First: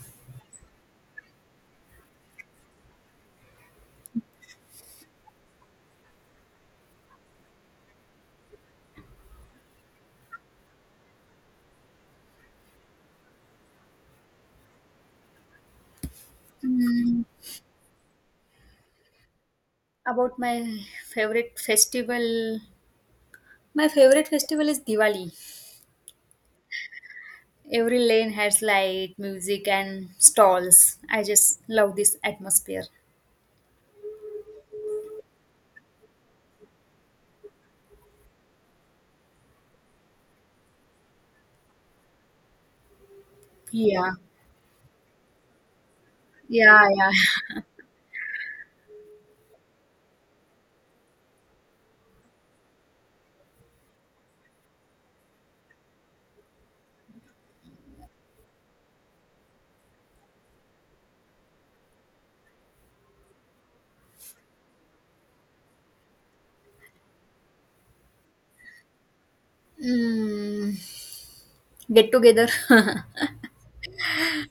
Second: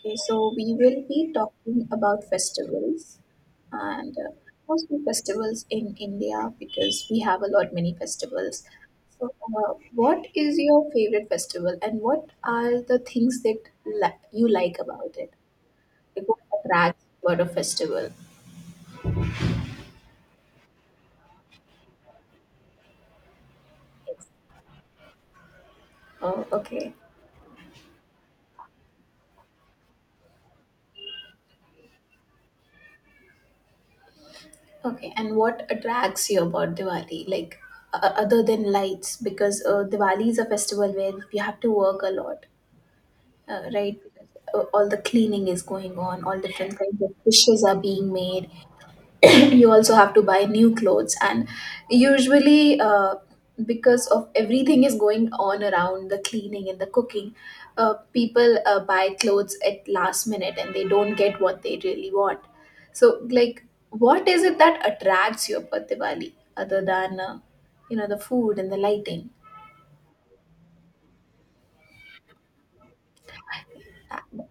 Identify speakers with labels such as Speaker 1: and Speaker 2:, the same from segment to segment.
Speaker 1: Okay, so we will be talking about festivals and mostly festivals in India because we have a lot many festivals. So, what is your favorite festival and what are the things that you like about it? Like what attracts you about a festival?
Speaker 2: About my favorite festival My favorite festival is Diwali.
Speaker 1: Oh, okay.
Speaker 2: Every lane has light, music and stalls. I just love this atmosphere.
Speaker 1: Okay, and what attracts you about Diwali? Like other than lights, because Diwali is a festival where you have to work a lot. Right,
Speaker 2: Yeah.
Speaker 1: because all the cleaning is going on, all different
Speaker 2: Yeah,
Speaker 1: kinds of
Speaker 2: yeah.
Speaker 1: dishes are being made. You also have to buy new clothes, and usually, because of everything is going on around the cleaning and the cooking, people buy clothes at last minute and they don't get what they really want. So, like, what is it that attracts you about Diwali other than the food and the lighting?
Speaker 2: mm, get together.
Speaker 1: That,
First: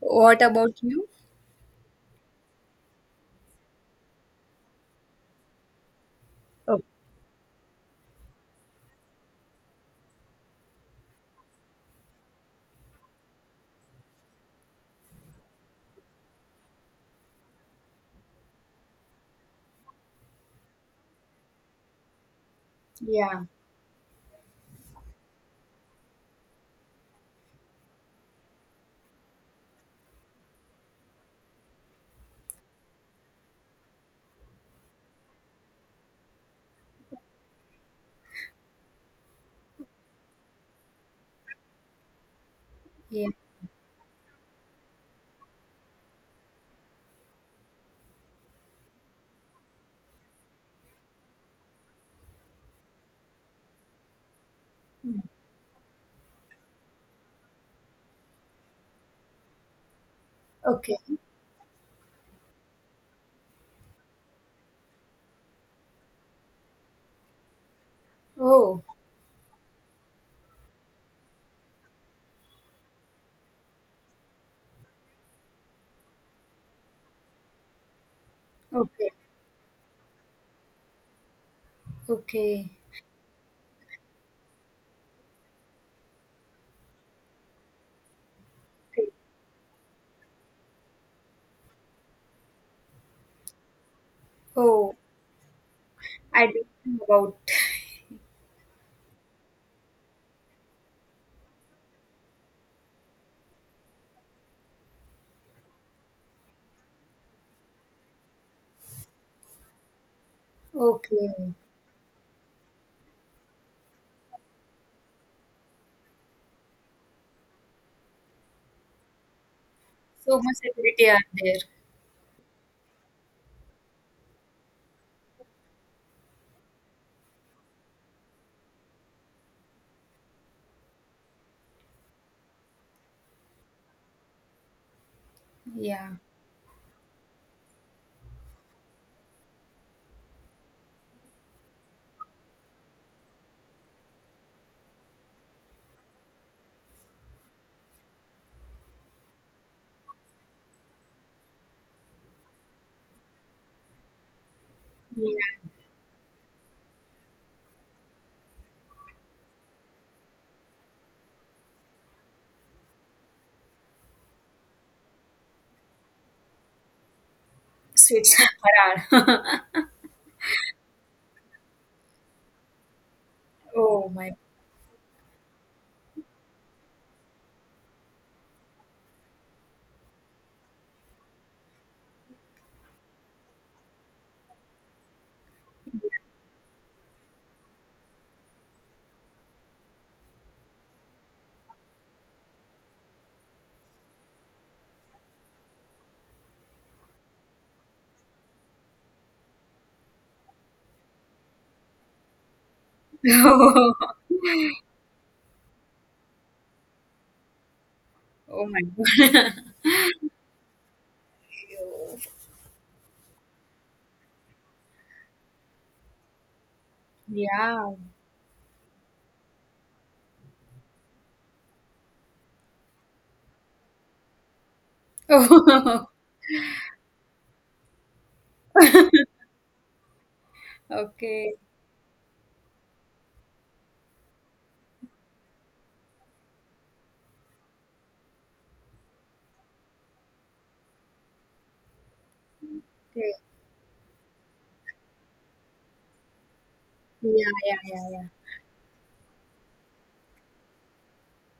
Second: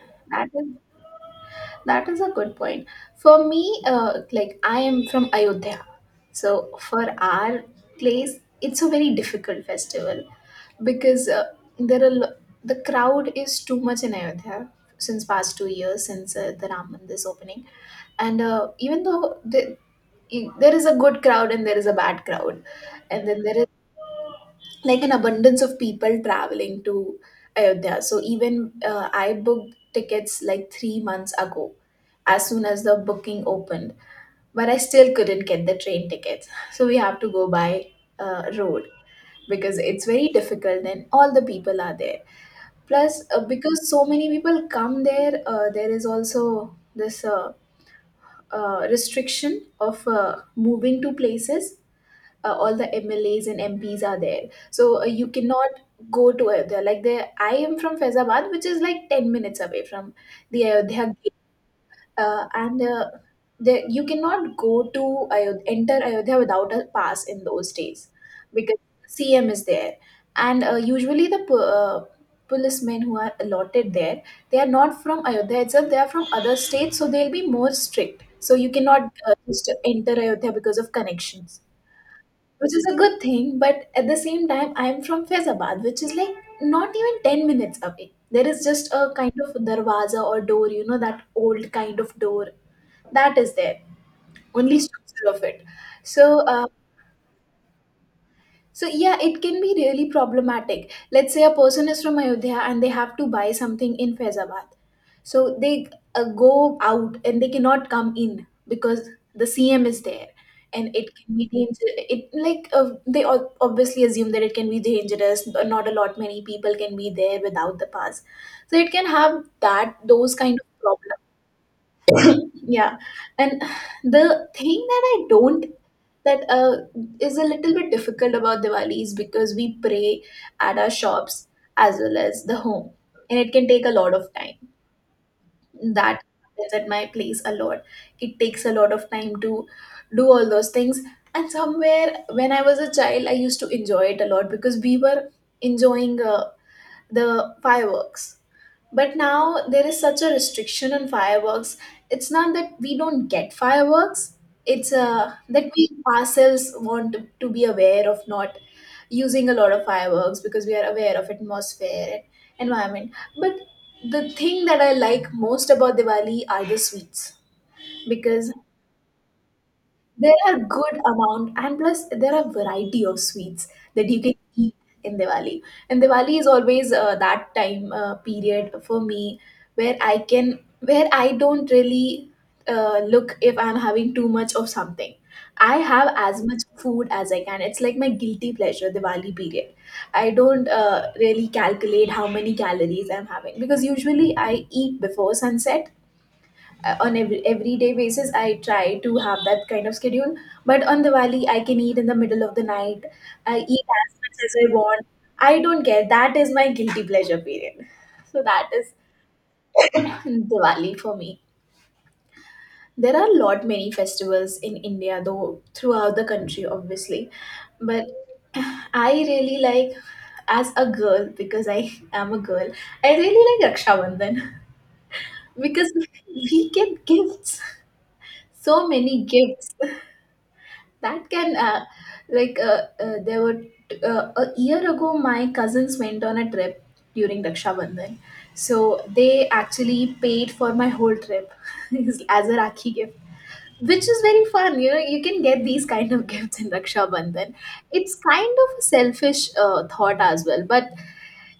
Speaker 2: What
Speaker 1: that is
Speaker 2: about you?
Speaker 1: That is a good point. For me, like I am from Ayodhya. So
Speaker 2: Oh.
Speaker 1: for our place, it's a very difficult festival because there are lo- the crowd is too much in Ayodhya since past 2 years since the Ram Mandir's opening, and there is a good crowd and there is a bad crowd, and then
Speaker 2: Yeah,
Speaker 1: there like an abundance of people traveling to Ayodhya. So even I booked tickets like 3 months ago, as soon as the booking opened, but I still couldn't get the train tickets. So we have to go by road because it's very difficult and all the people are there. Plus,
Speaker 2: yeah.
Speaker 1: because so many people come there, there is also this restriction of moving to places all the MLAs and MPs are there. So you cannot go to Ayodhya. Like there, I am from Faizabad, which is like 10 minutes away from the Ayodhya
Speaker 2: Okay.
Speaker 1: gate, and there you cannot go to Ayodhya, enter Ayodhya without a pass in those days, because
Speaker 2: Oh.
Speaker 1: CM is there, and usually policemen who are allotted there, they are not from Ayodhya itself. They are from other states, so they'll be more strict. So you cannot
Speaker 2: Okay.
Speaker 1: just enter Ayodhya because of connections,
Speaker 2: Okay.
Speaker 1: which is a good thing. But at the same time, I'm from Faizabad, which is like not even 10 minutes away. There is just a
Speaker 2: Okay.
Speaker 1: kind of darwaza or door, you know, that old kind of door that is there, only
Speaker 2: Oh.
Speaker 1: structure of it. So
Speaker 2: I
Speaker 1: uh,
Speaker 2: didn't know about.
Speaker 1: so yeah, it can be really problematic. Let's say a person is from Ayodhya and they have to buy something in Faizabad. So they go out and they cannot come in because the CM is there, and it
Speaker 2: Okay.
Speaker 1: can be dangerous. It like They obviously assume that it can be dangerous. But not a lot many people can be there without the pass, so it can have that those
Speaker 2: So much
Speaker 1: kind of
Speaker 2: activity are
Speaker 1: problems.
Speaker 2: there.
Speaker 1: Yeah, and the thing that I don't that is a little bit difficult about Diwali is because we pray at our shops as well as the home, and it can take a lot of time.
Speaker 2: Yeah.
Speaker 1: That happens at my place a lot. It takes a lot of time to do all those things. And somewhere when I was a child, I used to enjoy it a lot because we were enjoying the fireworks, but now there is such a restriction on fireworks. It's not that we don't get fireworks, it's that
Speaker 2: Yeah.
Speaker 1: we ourselves want to be aware of not using a lot of fireworks because we are aware of atmosphere and environment. But the thing that I like most about Diwali are the sweets
Speaker 2: Sweets.
Speaker 1: because
Speaker 2: Farar.
Speaker 1: there are good amount and plus there are variety of sweets that
Speaker 2: Oh
Speaker 1: you
Speaker 2: my.
Speaker 1: can eat in Diwali. And Diwali is always that time period for me where I don't really look if I'm having too much of something. I have as much food as I can. It's like my guilty pleasure Diwali period. I don't really calculate how many calories I'm having because usually I eat before sunset on everyday basis. I try to have that kind of schedule, but on Diwali I can eat in the middle of the night. I eat as much as I want. I don't care. That is my guilty pleasure period. So
Speaker 2: Oh,
Speaker 1: that
Speaker 2: my
Speaker 1: is Diwali for me.
Speaker 2: God.
Speaker 1: There are a lot many festivals in India though, throughout the country, obviously,
Speaker 2: Yeah.
Speaker 1: but I really like, as a girl, because I am a girl, I really like Raksha Bandhan because
Speaker 2: Oh.
Speaker 1: we get gifts, so many gifts that
Speaker 2: Okay.
Speaker 1: can a year ago my cousins went on a trip during Raksha Bandhan, so they actually paid for my whole trip as a rakhi gift,
Speaker 2: Okay.
Speaker 1: which is very fun. You know, you can get these kind of gifts in Raksha
Speaker 2: Yeah,
Speaker 1: Bandhan.
Speaker 2: yeah, yeah,
Speaker 1: It's
Speaker 2: yeah.
Speaker 1: kind of a selfish thought as well, but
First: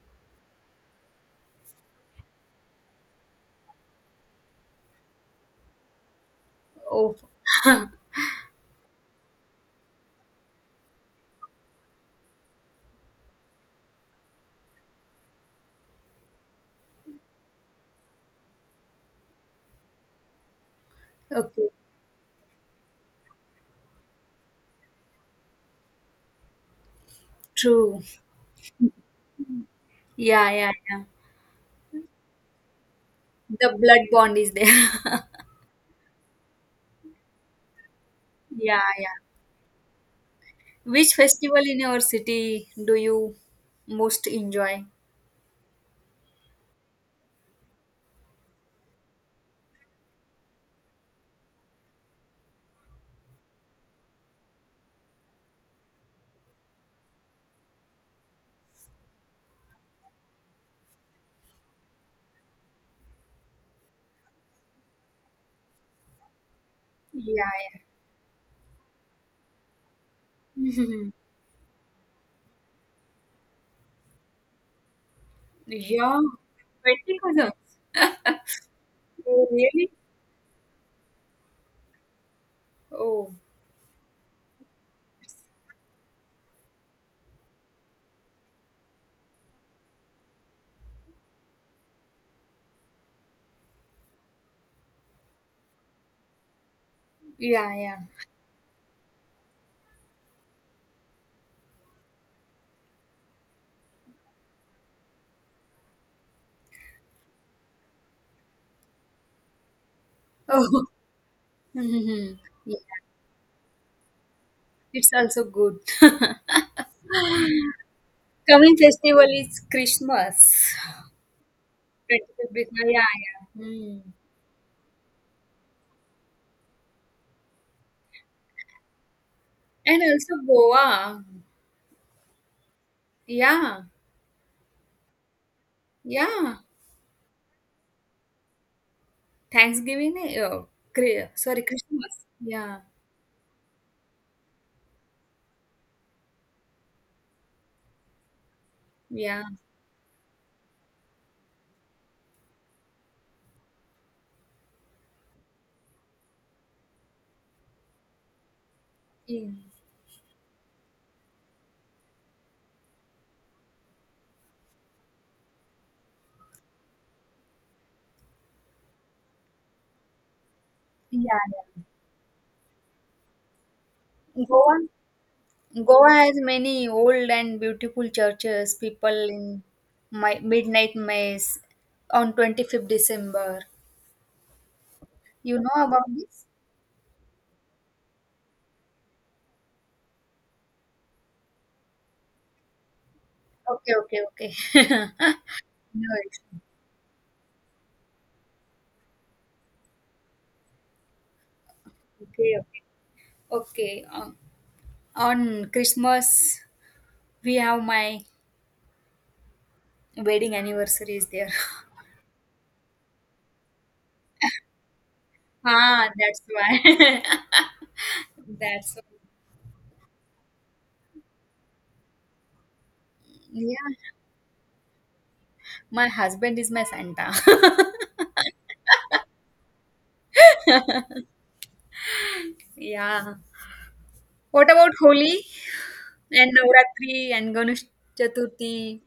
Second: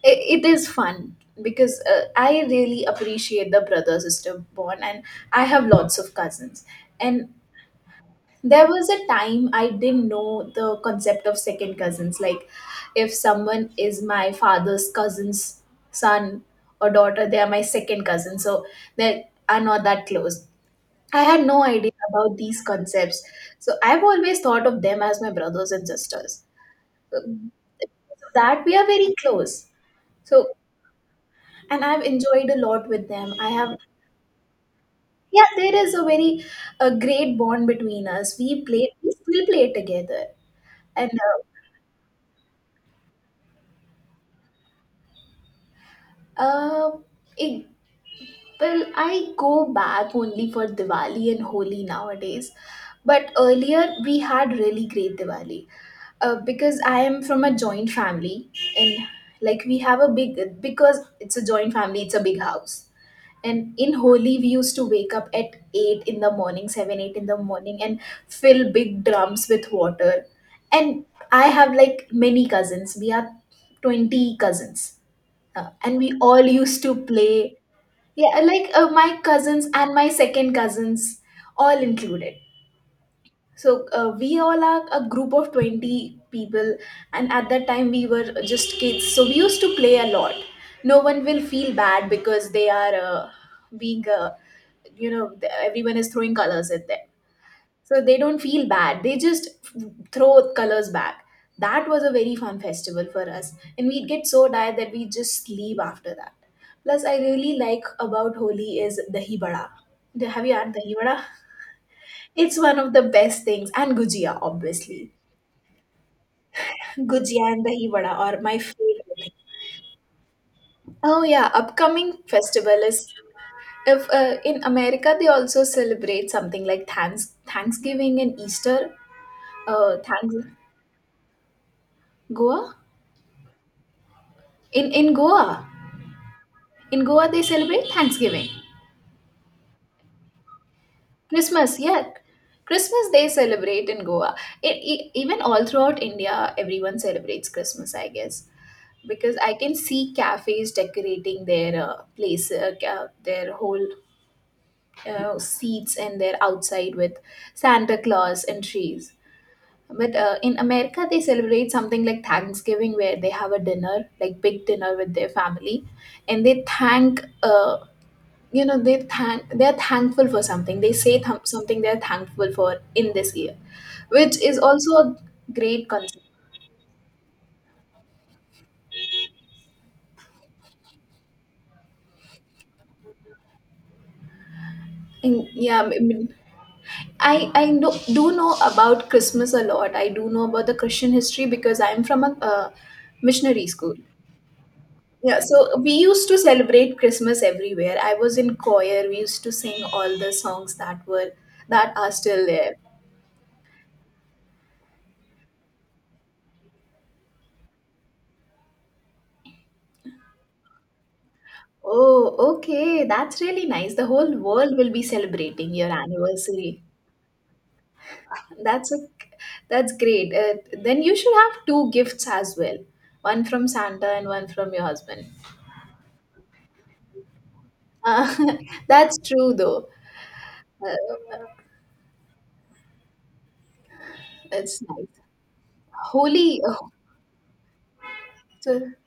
Speaker 1: it is fun because I really appreciate the brother sister bond and I have lots of cousins,
Speaker 2: Oh.
Speaker 1: and there was a time I didn't know the concept of second cousins. Like, if someone is my father's cousin's son or daughter, they are my second cousin. So they are not that close. I had no
Speaker 2: Okay.
Speaker 1: idea about these concepts. So I've always thought of them as my brothers and sisters. So
Speaker 2: True.
Speaker 1: that we are very close.
Speaker 2: Yeah,
Speaker 1: So,
Speaker 2: yeah, yeah.
Speaker 1: and I've enjoyed a lot with them.
Speaker 2: The blood bond is there.
Speaker 1: Yeah, there is a very a great bond between us. We
Speaker 2: Yeah,
Speaker 1: play, we
Speaker 2: yeah.
Speaker 1: still play together. And
Speaker 2: Which
Speaker 1: uh,
Speaker 2: festival in your city do you most enjoy?
Speaker 1: Uh, it, well, I go back only for Diwali and Holi nowadays. But earlier we had really great Diwali because I am from a joint family, and like we have a big, because it's a joint family, it's a big house. And in Holi, we used to wake up at 8 in the morning, 7, 8 in the
Speaker 2: Yeah,
Speaker 1: morning, and fill big drums with water.
Speaker 2: yeah.
Speaker 1: And I have like many cousins. We are 20 cousins and we
Speaker 2: Yeah.
Speaker 1: all used to play,
Speaker 2: Pentecostals.
Speaker 1: yeah, like my
Speaker 2: Oh,
Speaker 1: cousins
Speaker 2: really?
Speaker 1: and my second cousins all included.
Speaker 2: Oh.
Speaker 1: So we all are a group of 20 people, and at that time we were just kids, so we used to play a lot. No one will feel bad because they are being everyone is throwing colors at them,
Speaker 2: Yeah, yeah.
Speaker 1: so they don't feel bad. They just throw colors back. That was a very fun festival for us. And we'd get so tired that we just sleep after that. Plus, I really like about Holi is dahi bada. Have you had
Speaker 2: Oh,
Speaker 1: dahi bada? It's
Speaker 2: yeah.
Speaker 1: one of the best things. And gujia,
Speaker 2: It's
Speaker 1: obviously.
Speaker 2: also good.
Speaker 1: Gujia and dahi vada are my
Speaker 2: Coming festival
Speaker 1: favorite.
Speaker 2: is Christmas.
Speaker 1: Oh yeah, upcoming
Speaker 2: 25th
Speaker 1: festival
Speaker 2: Christmas,
Speaker 1: is,
Speaker 2: yeah, yeah.
Speaker 1: if
Speaker 2: Hmm.
Speaker 1: in America they also celebrate something like Thanksgiving and Easter.
Speaker 2: And
Speaker 1: Thanks
Speaker 2: also Goa.
Speaker 1: Goa.
Speaker 2: Yeah,
Speaker 1: In Goa,
Speaker 2: yeah.
Speaker 1: in Goa they celebrate Thanksgiving,
Speaker 2: Thanksgiving, oh, sorry,
Speaker 1: Christmas. Yeah,
Speaker 2: Christmas. Yeah,
Speaker 1: Christmas they celebrate in Goa. It, even all throughout India, everyone celebrates Christmas, I guess, because
Speaker 2: yeah.
Speaker 1: I can see cafes decorating their place, their whole seats and their outside with Santa Claus and trees.
Speaker 2: Yeah,
Speaker 1: But in America, they celebrate something like Thanksgiving, where they have a dinner, like big dinner with their family, and they thank
Speaker 2: yeah.
Speaker 1: something they're thankful for in this year, which
Speaker 2: Yeah.
Speaker 1: is
Speaker 2: Goa.
Speaker 1: also a great
Speaker 2: Goa
Speaker 1: concept.
Speaker 2: has many old and beautiful churches. People in my midnight mass on 25th December.
Speaker 1: And
Speaker 2: You
Speaker 1: yeah,
Speaker 2: know
Speaker 1: I
Speaker 2: about
Speaker 1: mean,
Speaker 2: this?
Speaker 1: I know, do know about Christmas a lot. I do know about the Christian history because I'm from a missionary
Speaker 2: Okay,
Speaker 1: school.
Speaker 2: okay, okay.
Speaker 1: Yeah, so we
Speaker 2: No,
Speaker 1: used to celebrate Christmas everywhere. I was in choir. We used to sing all the songs that are still
Speaker 2: okay,
Speaker 1: there.
Speaker 2: okay. Okay. On Christmas, we have my wedding anniversary is there.
Speaker 1: Oh, okay, that's really nice, the whole world will be celebrating your
Speaker 2: Ah, that's
Speaker 1: anniversary.
Speaker 2: why.
Speaker 1: That's a
Speaker 2: That's.
Speaker 1: that's great. Then you should have two gifts as well, one from Santa
Speaker 2: Yeah.
Speaker 1: and one from your husband.
Speaker 2: My husband is my Santa.
Speaker 1: Uh, that's true though. Uh,
Speaker 2: Yeah. What
Speaker 1: it's
Speaker 2: about
Speaker 1: nice.
Speaker 2: Holi and
Speaker 1: Holy. Oh,
Speaker 2: Navratri and Ganesh
Speaker 1: so
Speaker 2: Chaturthi?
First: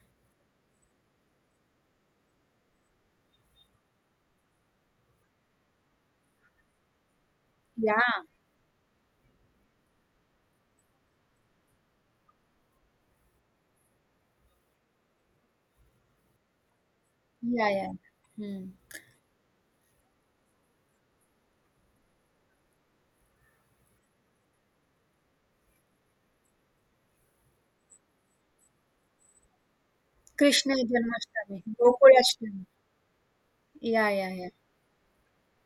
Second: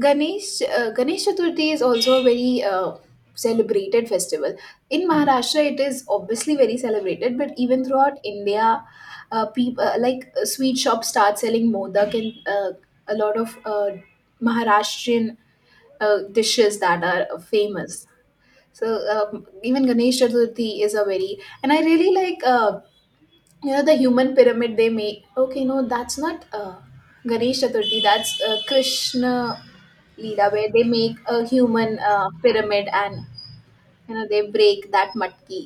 Speaker 1: Ganesh Ganesh Chaturthi is also a very celebrated festival. In Maharashtra, it is obviously very celebrated, but even throughout
Speaker 2: Yeah.
Speaker 1: India, people like sweet shops start selling modak and a lot of Maharashtrian dishes that are
Speaker 2: Yeah, yeah.
Speaker 1: famous.
Speaker 2: Hmm.
Speaker 1: Even Ganesh Chaturthi is a very and I really like you know the human pyramid they make. Okay, no, that's not Ganesh Chaturthi, that's Krishna Leela, where
Speaker 2: Krishna
Speaker 1: they make a
Speaker 2: Janmashtami,
Speaker 1: human
Speaker 2: Gokulashtami.
Speaker 1: pyramid and
Speaker 2: Yeah,
Speaker 1: you know
Speaker 2: yeah,
Speaker 1: they
Speaker 2: yeah.
Speaker 1: break that matki,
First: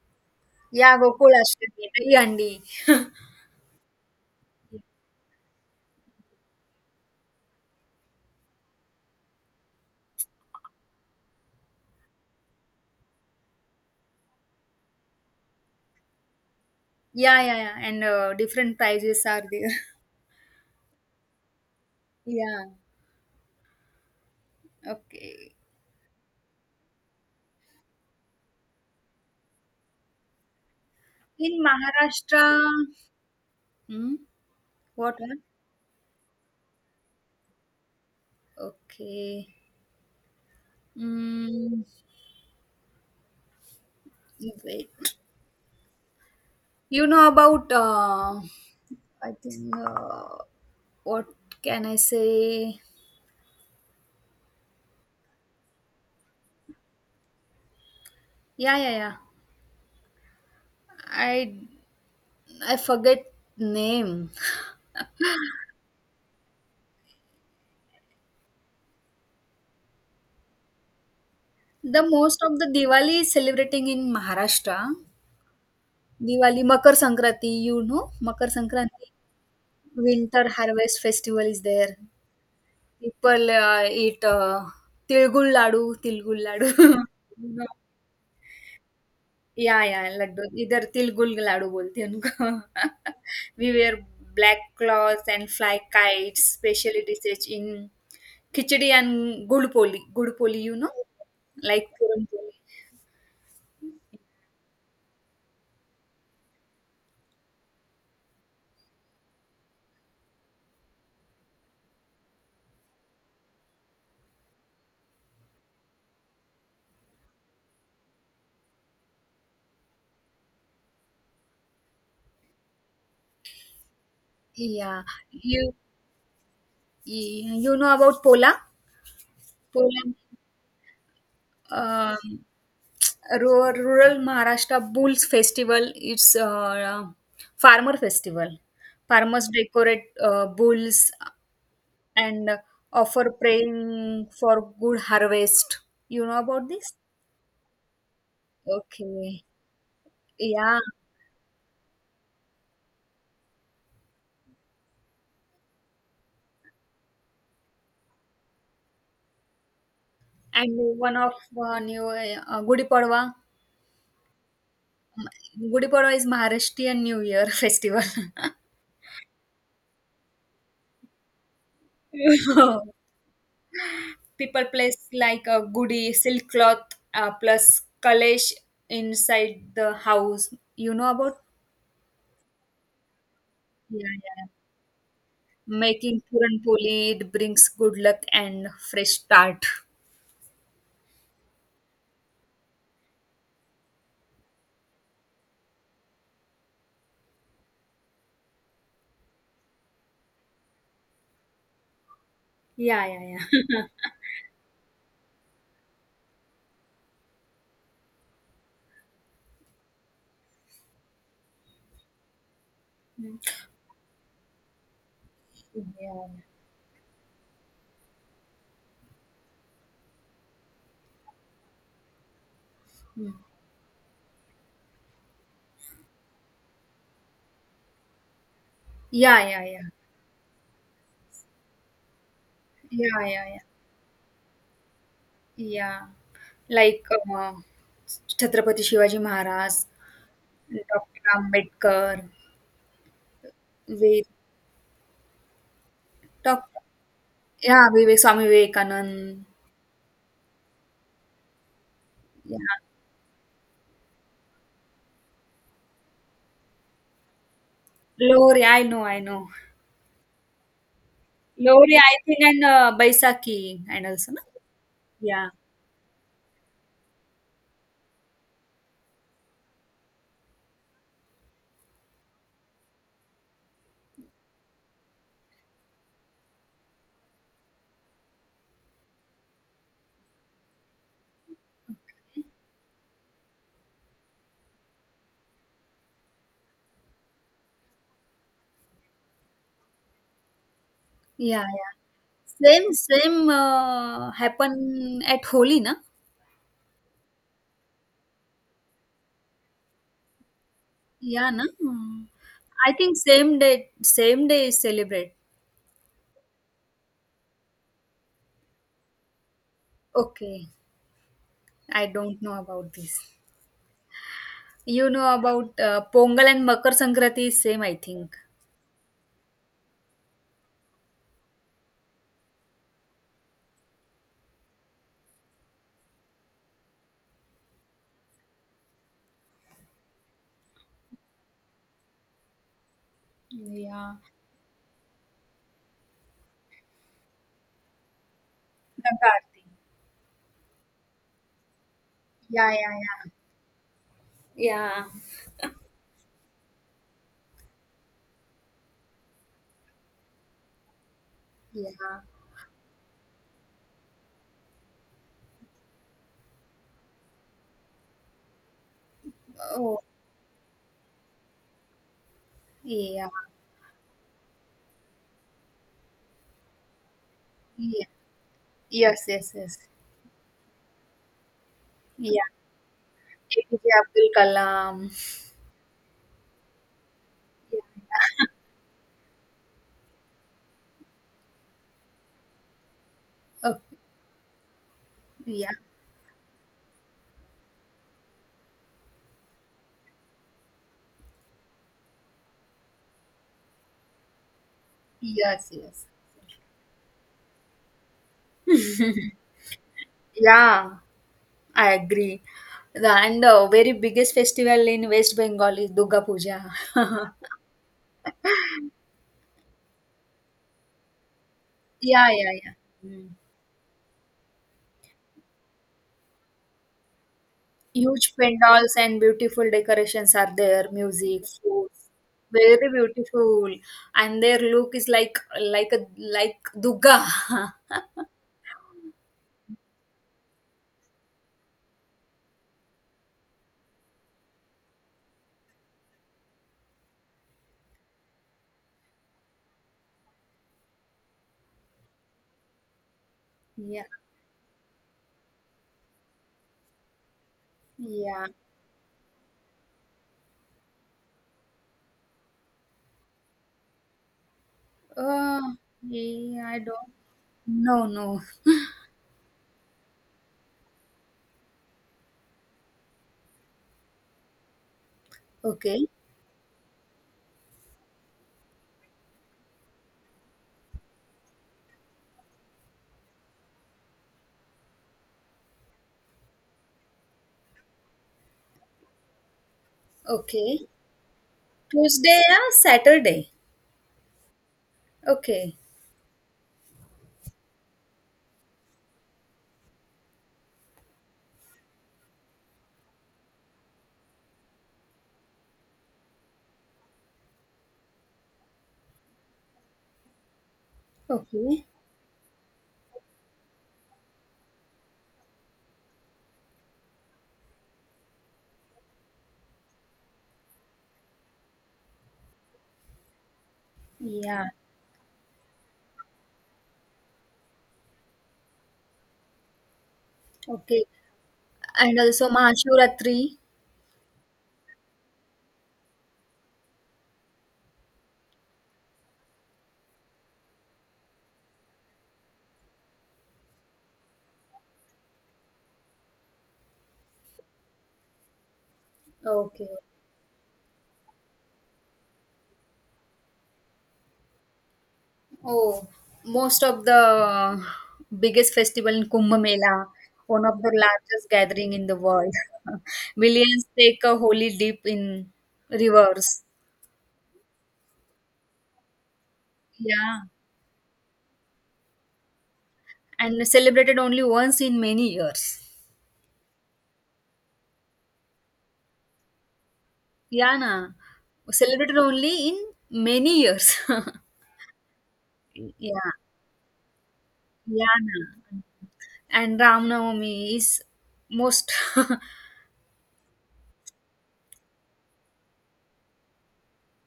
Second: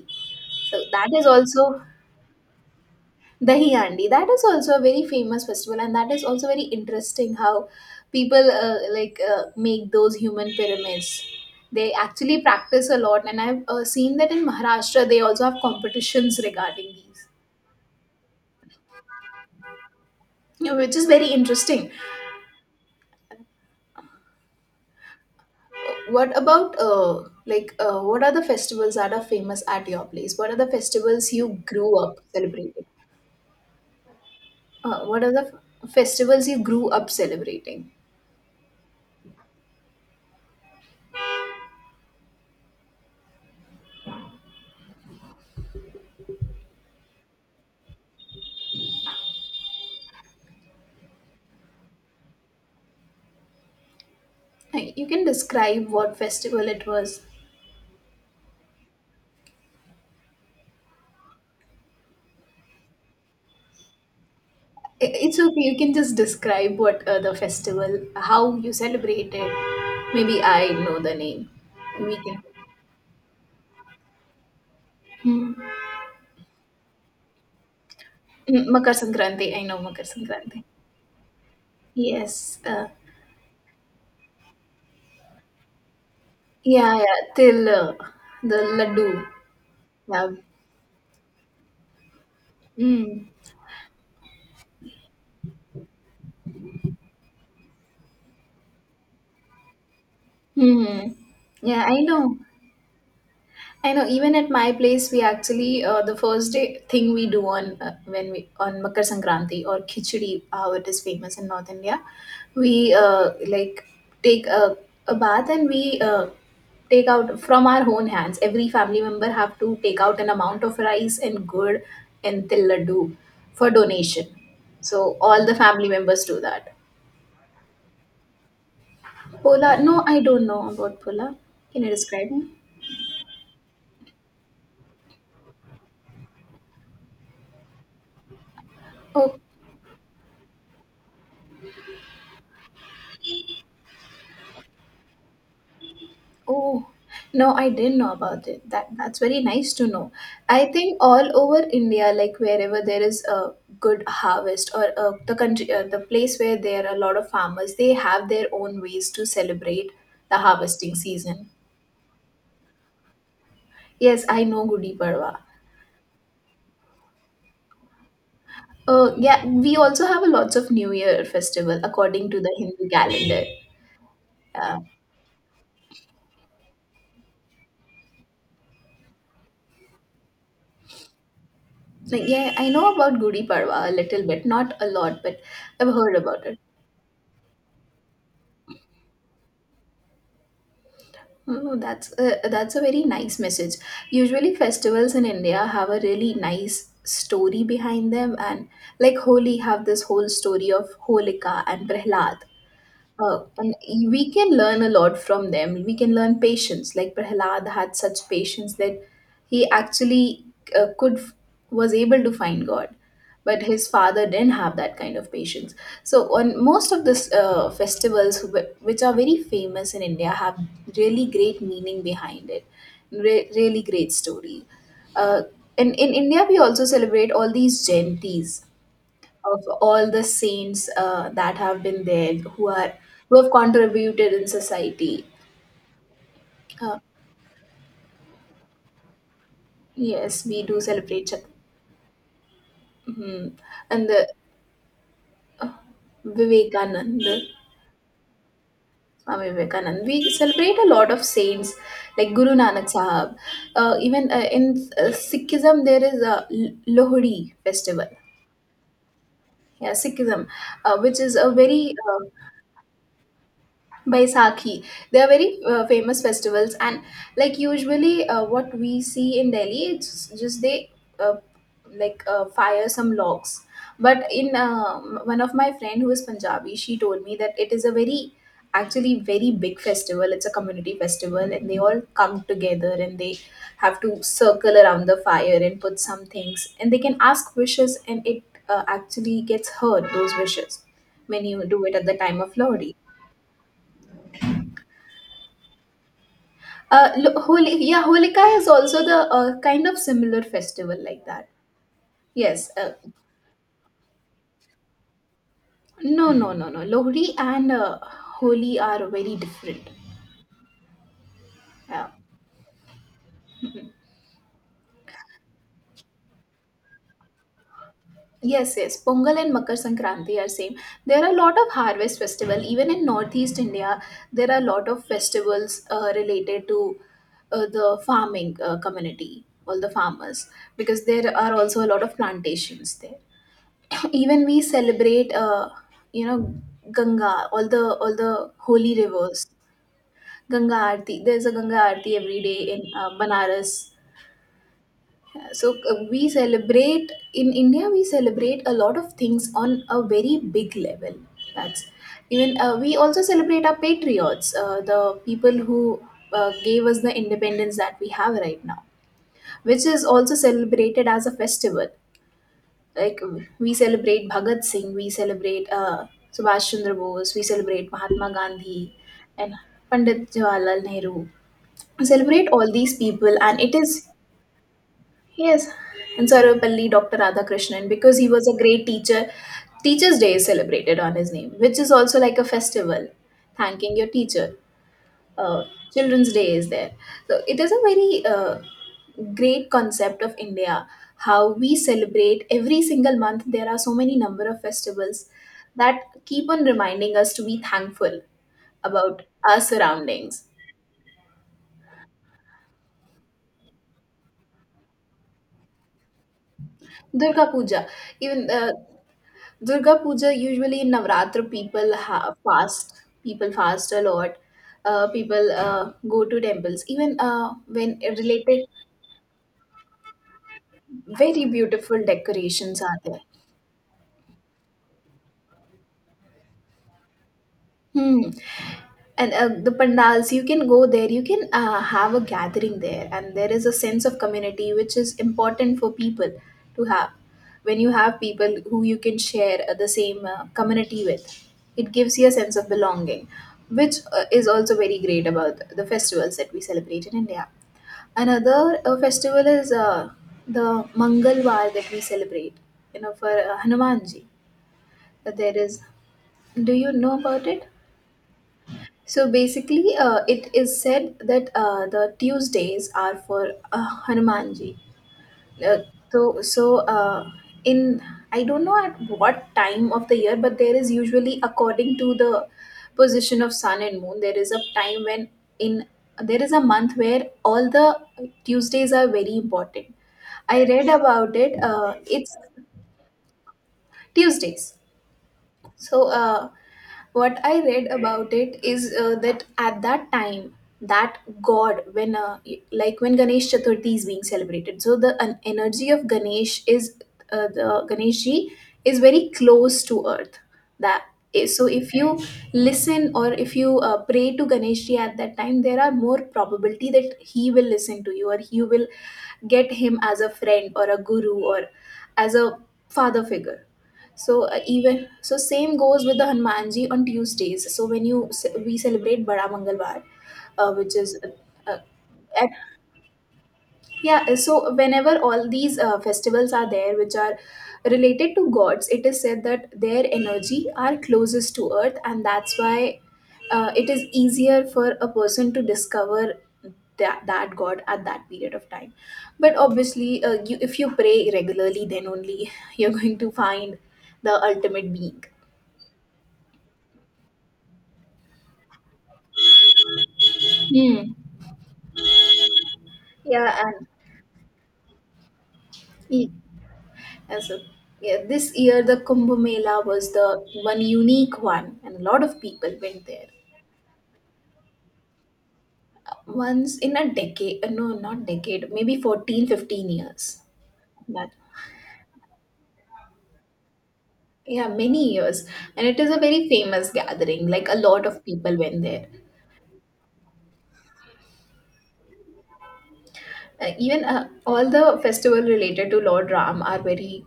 Speaker 1: so
Speaker 2: Yeah,
Speaker 1: that is also
Speaker 2: Gokulashtami, Dahyandi.
Speaker 1: dahi handi. That is also a very famous festival, and that is also very interesting how people make those human pyramids. They actually practice a lot, and I've seen that in Maharashtra they also have competitions regarding these,
Speaker 2: Yeah, yeah, yeah. And different prizes are there.
Speaker 1: you know, which is very interesting.
Speaker 2: Yeah. Okay.
Speaker 1: What about what are the festivals that are famous at your place? What are the festivals
Speaker 2: In
Speaker 1: you grew up
Speaker 2: Maharashtra,
Speaker 1: celebrating?
Speaker 2: hmm, what
Speaker 1: What are
Speaker 2: one?
Speaker 1: the festivals you grew up celebrating?
Speaker 2: Okay. Mm, wait. You know about, I think, what can I say?
Speaker 1: You can describe what festival it was.
Speaker 2: Yeah, yeah, yeah. I I forget name.
Speaker 1: It's okay. You can just describe what the festival, how you celebrated. Maybe I know the name.
Speaker 2: The
Speaker 1: We
Speaker 2: most
Speaker 1: can.
Speaker 2: of the Diwali is celebrating in Maharashtra.
Speaker 1: Hmm.
Speaker 2: Diwali, Makar Sankranti, you know, Makar
Speaker 1: Mm, Makar
Speaker 2: Sankranti,
Speaker 1: Sankranti. I know Makar
Speaker 2: winter
Speaker 1: Sankranti.
Speaker 2: harvest festival is there.
Speaker 1: Yes.
Speaker 2: People, eat, tilgul laddu, tilgul laddu.
Speaker 1: Yeah, yeah. Till the laddu.
Speaker 2: Yeah, yeah,
Speaker 1: Yeah.
Speaker 2: laddu. इधर तिलगुल लाडू बोलते हैं उनको.
Speaker 1: Mm.
Speaker 2: We wear black cloth and fly kites, specially dishes in khichdi and gud poli. Gud poli,
Speaker 1: Hmm. Yeah,
Speaker 2: like
Speaker 1: I
Speaker 2: puran.
Speaker 1: know. I know. Even at my place, we actually the first day thing we do on when we on Makar Sankranti or Khichdi, how it is famous in North India, we like take a bath and we take out from our own hands. Every family member have to take out an amount of rice and gourd and til laddu for donation. So
Speaker 2: Yeah,
Speaker 1: all the
Speaker 2: you
Speaker 1: family members do that.
Speaker 2: you know about pola?
Speaker 1: Pola?
Speaker 2: Pola.
Speaker 1: No, I don't know about pola. Can you
Speaker 2: um,
Speaker 1: describe me?
Speaker 2: rural Maharashtra Bulls Festival. It's a farmer festival. Farmers decorate bulls and offer praying for good harvest. You know about
Speaker 1: Oh,
Speaker 2: this?
Speaker 1: no, I didn't know about it. That's very
Speaker 2: Okay.
Speaker 1: nice to know. I
Speaker 2: Yeah.
Speaker 1: think all over India, like wherever there is a good harvest or the place where there are a lot of farmers, they have their own ways to celebrate the
Speaker 2: And
Speaker 1: harvesting
Speaker 2: one of
Speaker 1: season.
Speaker 2: new Gudi Padwa.
Speaker 1: Yes, I know Gudi Padwa.
Speaker 2: Gudi Padwa is Maharashtrian New Year festival.
Speaker 1: Yeah, we also have a lots of New Year festival according to the Hindu calendar.
Speaker 2: People
Speaker 1: Yeah,
Speaker 2: place like a goody silk cloth plus kalesh inside the house. You know about.
Speaker 1: like, yeah, I know about Gudi Padwa a
Speaker 2: Yeah,
Speaker 1: little bit,
Speaker 2: yeah.
Speaker 1: not a lot, but I've heard
Speaker 2: Making
Speaker 1: about
Speaker 2: puran
Speaker 1: it.
Speaker 2: poli, it brings good luck and fresh start.
Speaker 1: That's a very nice message. Usually, festivals in India have a really nice story behind them, and like Holi have this whole story of Holika and Prahlad.
Speaker 2: Yeah, yeah, yeah.
Speaker 1: And we can learn a lot from them. We can learn patience. Like Prahlad had such patience that he actually could was able to find God, but his father didn't have that kind of patience. So
Speaker 2: yeah,
Speaker 1: on most of these festivals, which are very famous in India, have really great meaning behind it. Really great story. Uh, in India, we also celebrate all these jayantis
Speaker 2: yeah,
Speaker 1: of
Speaker 2: yeah, yeah,
Speaker 1: all the saints that have been there, who are
Speaker 2: yeah,
Speaker 1: who
Speaker 2: yeah,
Speaker 1: have
Speaker 2: yeah,
Speaker 1: contributed in society.
Speaker 2: yeah,
Speaker 1: Uh,
Speaker 2: like Chhatrapati Shivaji Maharaj.
Speaker 1: yes, we do celebrate
Speaker 2: doctor Ambedkar.
Speaker 1: Mhm. And
Speaker 2: वे
Speaker 1: the
Speaker 2: doctor
Speaker 1: Vivekananda.
Speaker 2: या Vivek Swami Vivekananda.
Speaker 1: Swami Vivekananda. We celebrate a lot of saints like Guru
Speaker 2: या
Speaker 1: Nanak Sahab. Even in Sikhism, there is a Lohri festival.
Speaker 2: Glory I know I know.
Speaker 1: Yeah, Sikhism, which is a very
Speaker 2: Lohri, I
Speaker 1: uh,
Speaker 2: think, and Baisakhi and also, no?
Speaker 1: Baisakhi. They are
Speaker 2: Yeah.
Speaker 1: very famous festivals, and like usually, what we see in Delhi, it's just they uh, fire some logs. But one of my friend who is Punjabi, she told me that it is a very actually very big festival. It's a community festival, and they all come together and they have to circle around the fire and put some things, and they can ask wishes, and it actually gets heard those wishes when you
Speaker 2: Yeah,
Speaker 1: do
Speaker 2: yeah.
Speaker 1: it at the time of
Speaker 2: Same,
Speaker 1: Lohri.
Speaker 2: same happen at Holi, na?
Speaker 1: Holi, yeah, Holika is also the kind of similar festival like that.
Speaker 2: Yeah, na? Hmm.
Speaker 1: Yes.
Speaker 2: I think same day is celebrate.
Speaker 1: No, no, no, no. Lohri and Holi are very different.
Speaker 2: Okay. I
Speaker 1: Yeah.
Speaker 2: don't know about this. You know about Pongal and Makar Sankranti is same, I think.
Speaker 1: Yes, yes. Pongal and Makar Sankranti are same. There are a lot of harvest festival. Even in Northeast India, there are a lot of festivals related to the farming community, all the farmers, because there are also a lot of plantations there.
Speaker 2: Yeah.
Speaker 1: Even we celebrate you know ganga, all the holy
Speaker 2: Ganga
Speaker 1: rivers.
Speaker 2: Aarti.
Speaker 1: Ganga aarti. There's a Ganga aarti every day
Speaker 2: Yeah, yeah,
Speaker 1: in
Speaker 2: yeah.
Speaker 1: Banaras.
Speaker 2: Yeah.
Speaker 1: We celebrate in India we celebrate a lot of things on a very big level. That's
Speaker 2: Yeah.
Speaker 1: even we also celebrate our patriots, the people who gave us the independence that we have right now, which
Speaker 2: Oh,
Speaker 1: is also celebrated as a festival, like
Speaker 2: yeah.
Speaker 1: we celebrate Bhagat Singh, we celebrate Subhash Chandra Bose, we celebrate
Speaker 2: Yeah.
Speaker 1: Mahatma Gandhi
Speaker 2: Yes, yes,
Speaker 1: and
Speaker 2: yes.
Speaker 1: Pandit Jawaharlal Nehru. We celebrate
Speaker 2: Yeah.
Speaker 1: all these people, and it
Speaker 2: APJ
Speaker 1: is
Speaker 2: Abdul Kalam.
Speaker 1: yes, and Sarvapalli Dr.
Speaker 2: Yeah.
Speaker 1: Radhakrishnan, because he was a great teacher. Teachers' Day is celebrated on his name, which is also like a festival,
Speaker 2: Oh,
Speaker 1: thanking your teacher. Uh,
Speaker 2: yeah.
Speaker 1: Children's Day is there. So it is a very great concept of India, how we celebrate every single month. There are so many number of festivals
Speaker 2: Yes,
Speaker 1: that
Speaker 2: yes.
Speaker 1: keep on reminding us to be thankful about our surroundings.
Speaker 2: Yeah, I agree. And the very biggest festival in West Bengal is Durga Puja.
Speaker 1: Durga Puja, even Durga Puja, usually in Navratra people
Speaker 2: Yeah, yeah, yeah.
Speaker 1: fast.
Speaker 2: Mm.
Speaker 1: People fast a lot. Uh, people go to temples, even when
Speaker 2: Huge
Speaker 1: related,
Speaker 2: pandals and beautiful decorations are there,
Speaker 1: very
Speaker 2: music, food.
Speaker 1: beautiful decorations
Speaker 2: Very
Speaker 1: are there.
Speaker 2: beautiful. And their look is like a like Durga.
Speaker 1: Hmm. And the pandals, you can go there, you can have a gathering there, and there is a sense of community which is important for people to have. When you have people who you can share the same community with, it gives you a sense of belonging, which
Speaker 2: Yeah.
Speaker 1: is also very great about the festivals that we celebrate in India.
Speaker 2: Yeah.
Speaker 1: Another festival is the Mangalwar that we celebrate, you know, for Hanumanji. There
Speaker 2: Uh,
Speaker 1: is,
Speaker 2: yeah,
Speaker 1: do
Speaker 2: I
Speaker 1: you
Speaker 2: don't.
Speaker 1: know about it?
Speaker 2: No, no.
Speaker 1: So basically, it is said that the Tuesdays are for Hanumanji. Uh,
Speaker 2: Okay.
Speaker 1: so, so in I don't know at what time of the year, but there is usually according to the position of sun and moon. There is a time when in there is a month where all the Tuesdays are very important. I
Speaker 2: Okay.
Speaker 1: read about it. It's
Speaker 2: Tuesday or Saturday.
Speaker 1: Tuesdays.
Speaker 2: Okay.
Speaker 1: So, what I read about it is that at that time, that god, when Ganesh Chaturthi is being celebrated, so the an energy of Ganesh is the Ganesh ji is very close to earth. That is, so
Speaker 2: Okay.
Speaker 1: if you listen or if you pray to Ganesh ji at that time, there are more probability that he will listen to you or you will get him as a friend or a guru or as a father figure.
Speaker 2: Yeah.
Speaker 1: Even so, same goes with the Hanumanji on Tuesdays. So when you we celebrate Bada Mangalwar, uh, which
Speaker 2: Okay.
Speaker 1: is uh, uh,
Speaker 2: And
Speaker 1: at,
Speaker 2: also Mahashivratri.
Speaker 1: yeah. So whenever all these festivals are there, which are related to gods, it is said that their energy are closest to earth, and that's why it is easier for a person to discover that, that god at that period of time. But
Speaker 2: Okay.
Speaker 1: obviously, if you pray regularly, then only you're going to find the ultimate being.
Speaker 2: Oh, most of the biggest festival in Kumbh Mela, one of the
Speaker 1: Hmm.
Speaker 2: largest gathering in the world.
Speaker 1: Yeah, and
Speaker 2: Millions take a holy dip in
Speaker 1: e-
Speaker 2: rivers.
Speaker 1: as a, yeah, this year the Kumbh Mela was the
Speaker 2: Yeah.
Speaker 1: one unique one, and a lot of people went there.
Speaker 2: And celebrated only once in many years.
Speaker 1: Once in a decade, no, not decade, maybe 14, 15 years.
Speaker 2: Yeah, na.
Speaker 1: That,
Speaker 2: Celebrated only in many years.
Speaker 1: yeah, many years. And it is a
Speaker 2: Yeah.
Speaker 1: very famous gathering, like a lot
Speaker 2: Yeah,
Speaker 1: of people
Speaker 2: na.
Speaker 1: went there.
Speaker 2: And Ram Navami is most.
Speaker 1: Even all the festival related to Lord Ram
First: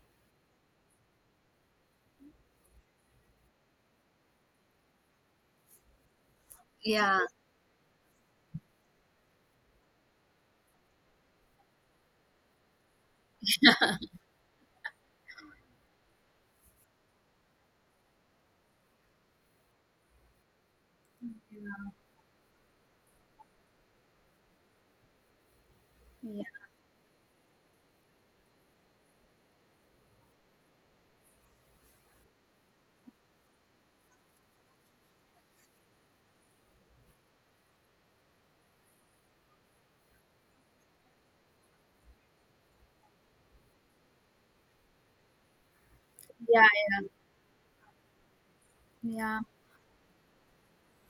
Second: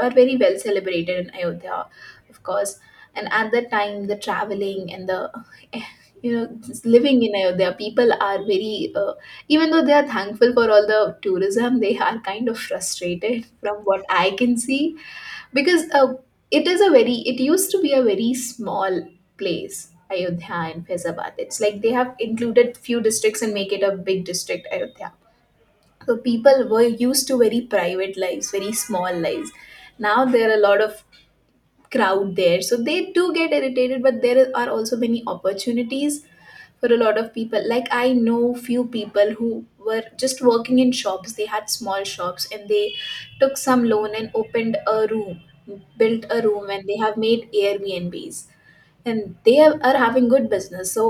Speaker 1: are very well celebrated in Ayodhya, of course. And at that time, the traveling and the you know just
Speaker 2: Yeah,
Speaker 1: living in Ayodhya, people are very even though they are thankful for all the tourism, they are kind of frustrated from what I can see, because uh, it used to be a very small place, Ayodhya and Faizabad. It's like they have included few districts and make it a big district Ayodhya. So
Speaker 2: yeah,
Speaker 1: people were used to very private lives, very small lives. Now there are a lot of crowd there, so they do get irritated, but there are also many opportunities for a lot of people. Like I know few people who were just working in shops, they had small shops, and they took some loan and opened a room, built a
Speaker 2: yeah.
Speaker 1: room, and they
Speaker 2: Yeah,
Speaker 1: have made Airbnbs, and
Speaker 2: yeah.
Speaker 1: they are having good business. So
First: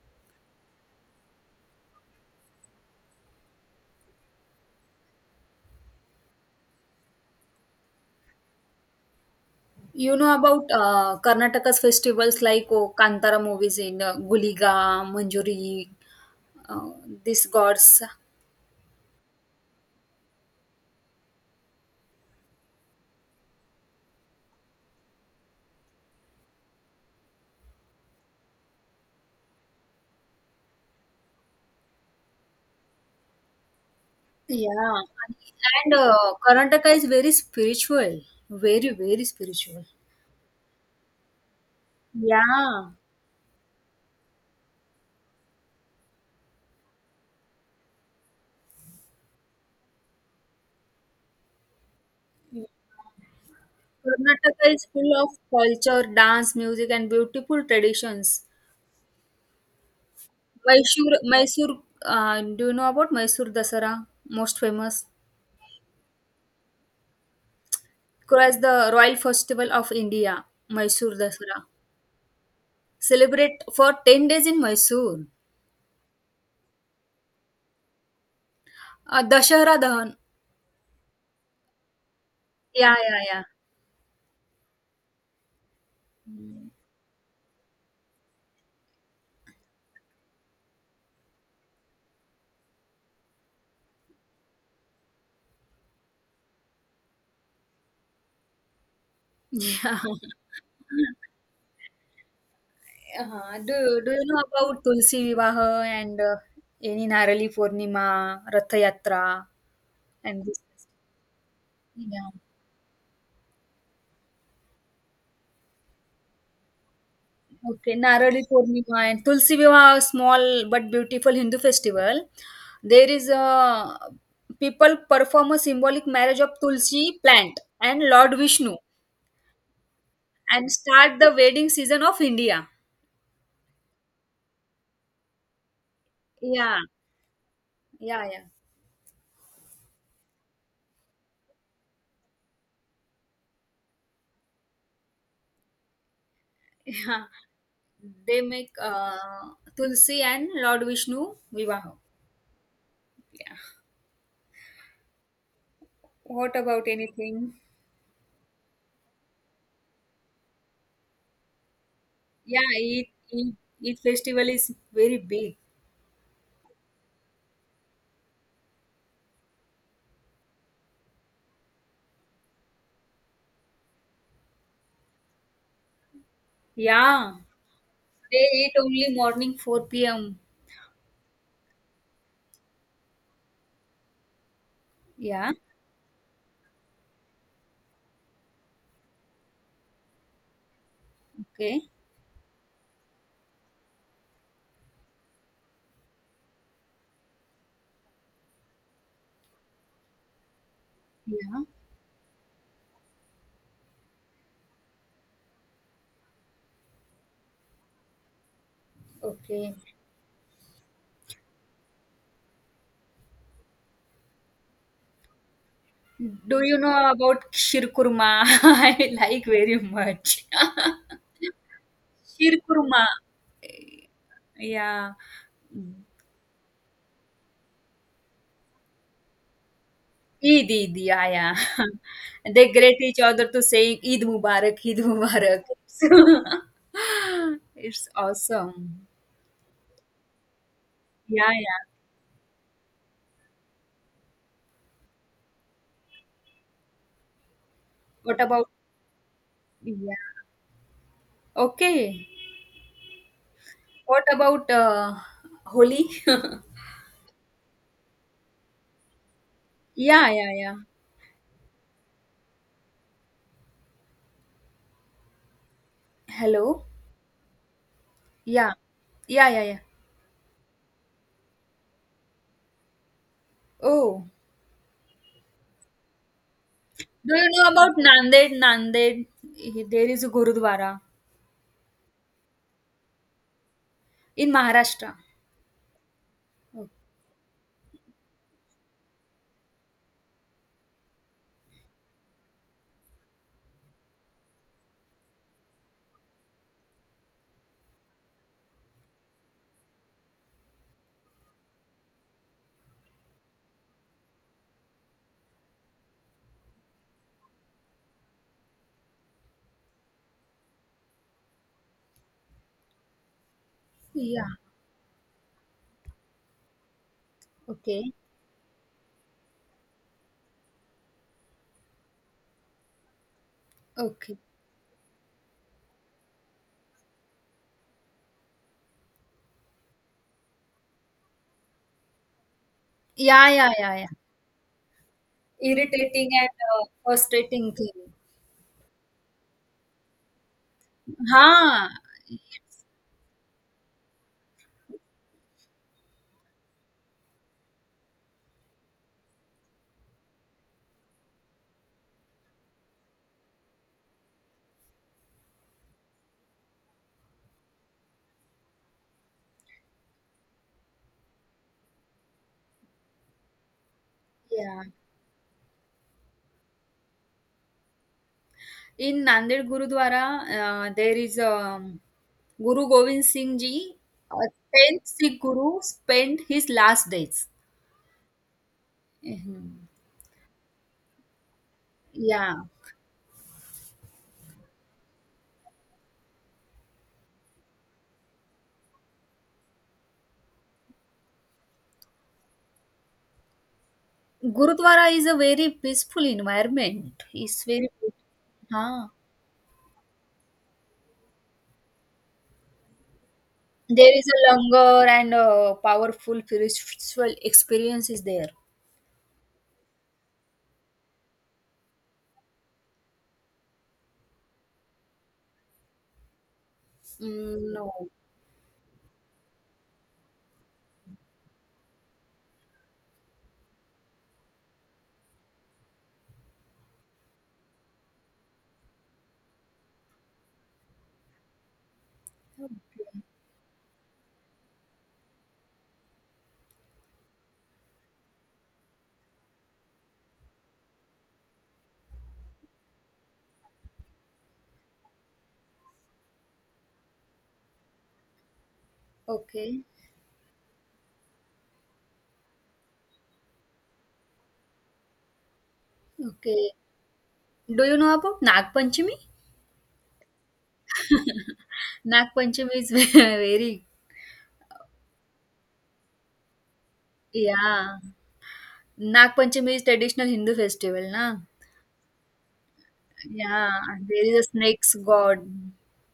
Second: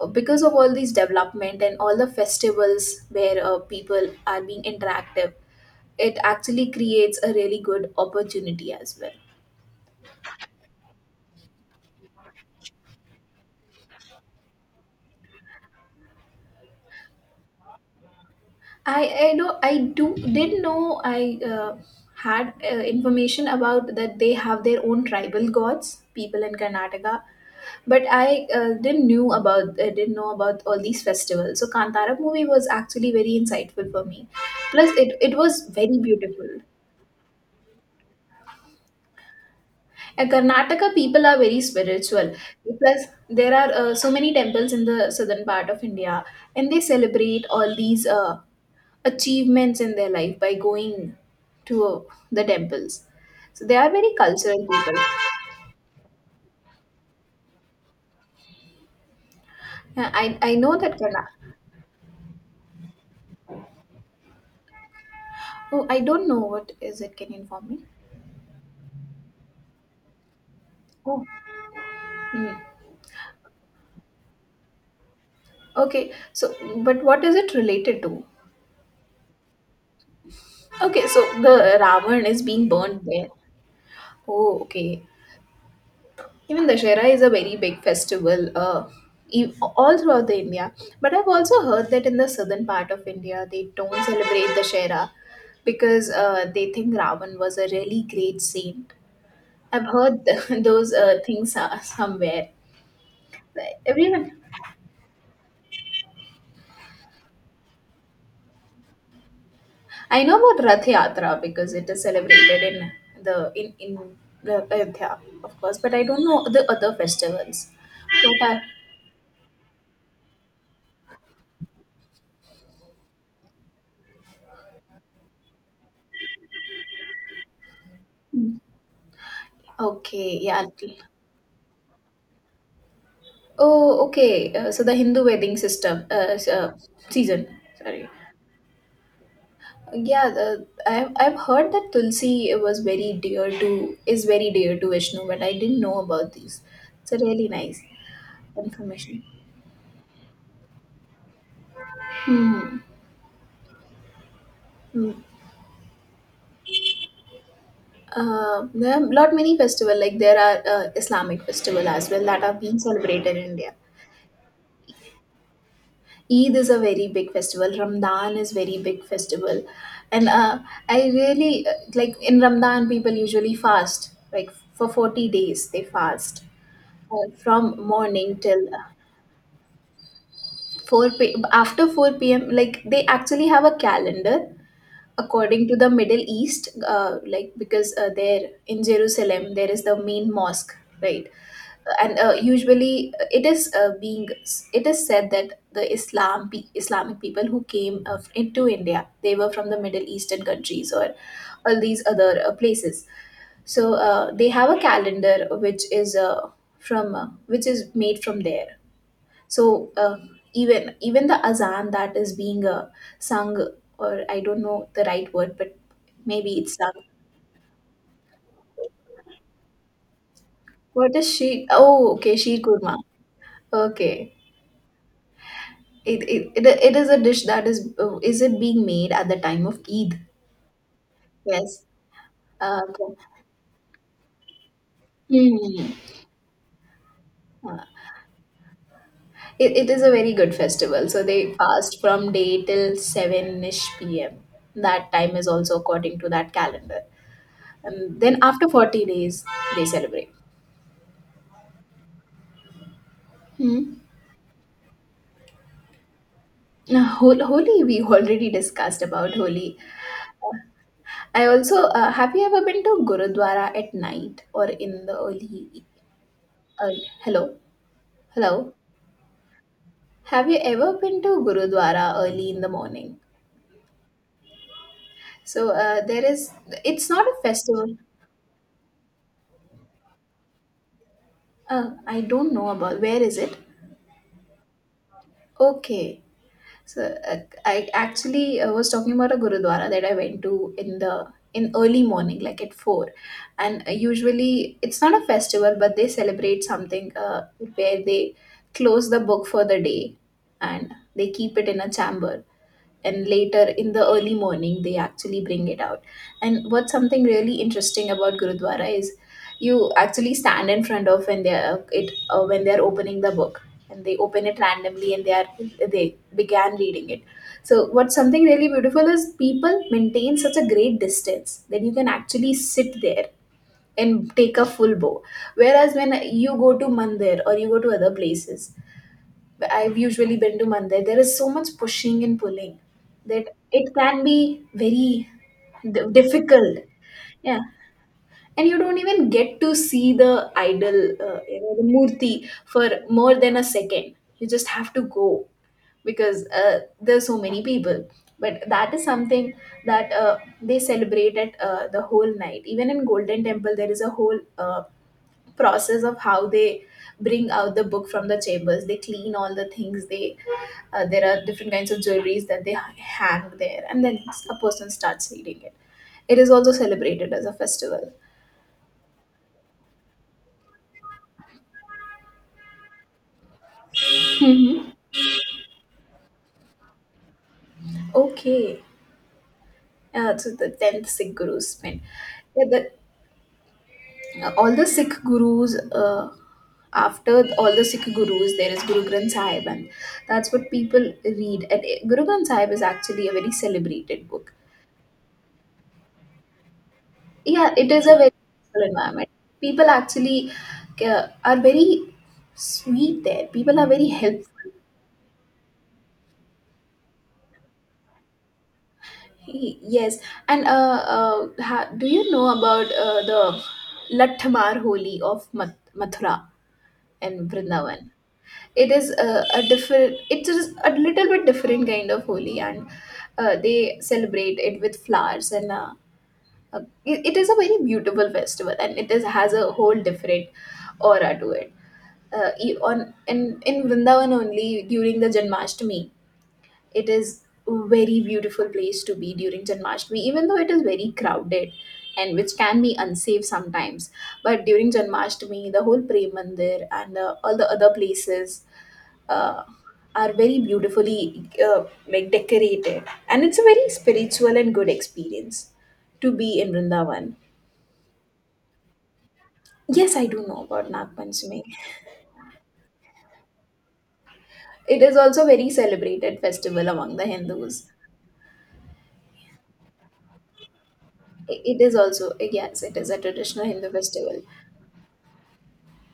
Speaker 1: because of all these development and all the festivals where people are being interactive, it actually creates a really good opportunity as well.
Speaker 2: You know about Karnataka's festivals like oh, Kantara movies in Guliga, Manjuri, uh, these gods.
Speaker 1: i I know I do did know I uh, Had information about that they have their own tribal gods, people in Karnataka, but I didn't knew about I didn't know about all these festivals. So Kantara movie was actually very insightful for me. Plus,
Speaker 2: Yeah,
Speaker 1: it was
Speaker 2: and
Speaker 1: very beautiful.
Speaker 2: Karnataka is very spiritual, very very spiritual.
Speaker 1: And Karnataka people are very spiritual.
Speaker 2: Yeah,
Speaker 1: Plus, there are so many temples in the southern part of India, and they celebrate all these achievements in their life by going to the temples. So they are very cultural
Speaker 2: Karnataka is
Speaker 1: people.
Speaker 2: full of culture, dance, music, and beautiful traditions.
Speaker 1: Uh, I I know that
Speaker 2: Mysore,
Speaker 1: Karna.
Speaker 2: Mysore, do you know about Mysore Dasara? Most famous.
Speaker 1: Oh, I don't know what is it. Can you inform me?
Speaker 2: As the Royal Festival of India, Mysore
Speaker 1: Oh,
Speaker 2: Dasara.
Speaker 1: hmm.
Speaker 2: Celebrate for 10 days in Mysore.
Speaker 1: Okay. So, but what is it related to?
Speaker 2: Dashara Dahan.
Speaker 1: Okay, so the Ravan is being
Speaker 2: Yeah,
Speaker 1: burned
Speaker 2: yeah,
Speaker 1: there.
Speaker 2: yeah.
Speaker 1: Oh, okay. Even Dashera is a very big festival all throughout the India. But I've also heard that in the southern part of India, they don't celebrate Dashera because they think Ravan was a really great saint. I've heard those things somewhere.
Speaker 2: Yeah. Do you
Speaker 1: Everyone,
Speaker 2: know about Tulsi Vivaha and any Narali Purnima, Rath Yatra,
Speaker 1: I know
Speaker 2: and this?
Speaker 1: about Rath Yatra because it is
Speaker 2: Yeah.
Speaker 1: celebrated in the Ayodhya, of course. But I don't know the other festivals.
Speaker 2: Okay, Narali
Speaker 1: But I,
Speaker 2: Purnima and Tulsi Vivaha, small but beautiful Hindu festival. There is a people perform a symbolic marriage of Tulsi plant and Lord Vishnu
Speaker 1: okay, yeah.
Speaker 2: and start the wedding season of India.
Speaker 1: Oh, okay. So the Hindu wedding system,
Speaker 2: Yeah,
Speaker 1: season. Sorry.
Speaker 2: yeah, yeah,
Speaker 1: Yeah, I've heard that Tulsi was very dear to is very dear to Vishnu, but I didn't know about these. It's a
Speaker 2: yeah.
Speaker 1: really nice
Speaker 2: They make
Speaker 1: information.
Speaker 2: Tulsi and Lord Vishnu Vivaha.
Speaker 1: Mm.
Speaker 2: What about anything?
Speaker 1: There are lot many festival like there are Islamic festival as well that are
Speaker 2: Yeah,
Speaker 1: being
Speaker 2: Eid,
Speaker 1: celebrated in
Speaker 2: Eid,
Speaker 1: India.
Speaker 2: Eid festival is very big.
Speaker 1: Eid is a very big festival. Ramadan is very big festival, and I really like in Ramadan people usually fast like for 40 days they fast
Speaker 2: Yeah,
Speaker 1: from morning
Speaker 2: they
Speaker 1: till
Speaker 2: eat only morning 4 p.m.
Speaker 1: four p after 4 p.m. Like they actually have a calendar
Speaker 2: Yeah.
Speaker 1: according to the Middle East, like because there in Jerusalem there is the main mosque, right?
Speaker 2: Okay.
Speaker 1: And usually it is said that the Islamic people who came into India, they were from the Middle Eastern countries or
Speaker 2: Yeah.
Speaker 1: all these other places. So they have a calendar which is from which is made from there.
Speaker 2: Okay.
Speaker 1: So uh, even the azan that is being sung, or I don't know the right word, but maybe
Speaker 2: Do
Speaker 1: it's
Speaker 2: you
Speaker 1: sung.
Speaker 2: know about Shirkurma? I like very much.
Speaker 1: What is she? Oh, okay, sheer kurma.
Speaker 2: Shirkurma.
Speaker 1: Okay.
Speaker 2: Yeah.
Speaker 1: It is a dish that is it being made at the time of Eid?
Speaker 2: Eid, Eid. Yeah, yeah.
Speaker 1: Yes.
Speaker 2: They greet
Speaker 1: Okay.
Speaker 2: each other to saying Eid Mubarak, Eid Mubarak.
Speaker 1: Hmm. Uh,
Speaker 2: It's awesome.
Speaker 1: it is a very good festival. So
Speaker 2: Yeah,
Speaker 1: they
Speaker 2: yeah.
Speaker 1: fast from day till 7-ish p.m. That time is also according to that calendar. And then
Speaker 2: What
Speaker 1: after
Speaker 2: about,
Speaker 1: 40 days, they celebrate.
Speaker 2: yeah. Okay.
Speaker 1: Hmm.
Speaker 2: What about Holi?
Speaker 1: Now, Holi, we already discussed about Holi.
Speaker 2: Yeah, yeah, yeah.
Speaker 1: Have you ever been to Gurudwara at night or in the early,
Speaker 2: Hello?
Speaker 1: early hello?
Speaker 2: Yeah.
Speaker 1: Hello?
Speaker 2: Yeah, yeah, yeah.
Speaker 1: Have you ever been to Gurudwara early in the morning?
Speaker 2: Oh.
Speaker 1: So it's not a
Speaker 2: Do you know
Speaker 1: festival.
Speaker 2: about Nanded? Nanded, there is a Gurudwara
Speaker 1: I don't know about where is it.
Speaker 2: in Maharashtra.
Speaker 1: Okay,
Speaker 2: o-
Speaker 1: so uh, I actually was talking about a Gurudwara that I went to in the in early morning, like at four, and usually it's not a festival, but they celebrate something where they close the book for the day and they keep it in a chamber, and later in the early morning they actually bring it out. And what's something really interesting about gurudwara is you actually stand in front of when they are it when they are opening the book, and they open
Speaker 2: Yeah.
Speaker 1: it randomly and they began reading it. So what's
Speaker 2: Okay.
Speaker 1: something really beautiful is people maintain such a great distance that you can actually sit there and
Speaker 2: Okay.
Speaker 1: take a full bow, whereas when you go to mandir or you go to other places — I've usually been to Mandir — there is so much pushing and pulling that
Speaker 2: Yeah, yeah,
Speaker 1: it
Speaker 2: yeah, yeah.
Speaker 1: can be very
Speaker 2: Irritating and
Speaker 1: difficult. Yeah,
Speaker 2: frustrating thing.
Speaker 1: and you don't even get to see the idol, the
Speaker 2: Huh.
Speaker 1: murti for more than a second. You just have to go because there's so many people. But that is something that they celebrate at the whole night. Even in Golden Temple, there is a whole process of how they bring out the book from the chambers. They clean all the things. They There are different kinds of jewelries that they hang there, and then a
Speaker 2: Yeah.
Speaker 1: person starts reading it. It is also celebrated as a festival.
Speaker 2: In Nanded Gurudwara, there is Guru Gobind Singh Ji, a
Speaker 1: Hmm.
Speaker 2: 10th Sikh Guru, spent his last days.
Speaker 1: Okay.
Speaker 2: Mhm.
Speaker 1: So the 10th Sikh guru's pin.
Speaker 2: Yeah.
Speaker 1: Yeah, all the Sikh gurus, uh, after all the Sikh gurus there is Guru Granth Sahib, and that's what people read. And Guru Granth Sahib is actually a very celebrated book.
Speaker 2: Gurudwara is a very peaceful environment. It's
Speaker 1: Yeah,
Speaker 2: very
Speaker 1: it is
Speaker 2: good.
Speaker 1: a very peaceful
Speaker 2: Huh.
Speaker 1: environment. People actually are very sweet there. People are very
Speaker 2: There is a
Speaker 1: helpful.
Speaker 2: longer and a powerful spiritual experience is there.
Speaker 1: Yes, and do you know about the Lathamar Holi of Mathura and
Speaker 2: Mm, no.
Speaker 1: Vrindavan? It is a different. It is a little bit different kind of Holi, and they celebrate it with flowers and. Uh, it is a very beautiful festival, and it is has a whole different aura to it e- on in in Vrindavan only during the Janmashtami. It is a very beautiful place to be during Janmashtami, even though it is very crowded and which can be unsafe sometimes. But during Janmashtami, the whole Prem Mandir and all the other places uh,
Speaker 2: Okay.
Speaker 1: are very beautifully like decorated, and it's a very spiritual and good experience to be in
Speaker 2: Okay.
Speaker 1: Vrindavan.
Speaker 2: Do you know about Nag Panchami?
Speaker 1: Yes, I do know about Nag Panchami.
Speaker 2: Nag Panchami is very
Speaker 1: It is also a very celebrated festival among the Hindus.
Speaker 2: yeah. Nag Panchami is traditional Hindu festival, na?
Speaker 1: It is also, yes, it is a traditional
Speaker 2: Yeah.
Speaker 1: Hindu
Speaker 2: There is
Speaker 1: festival.
Speaker 2: a snakes god.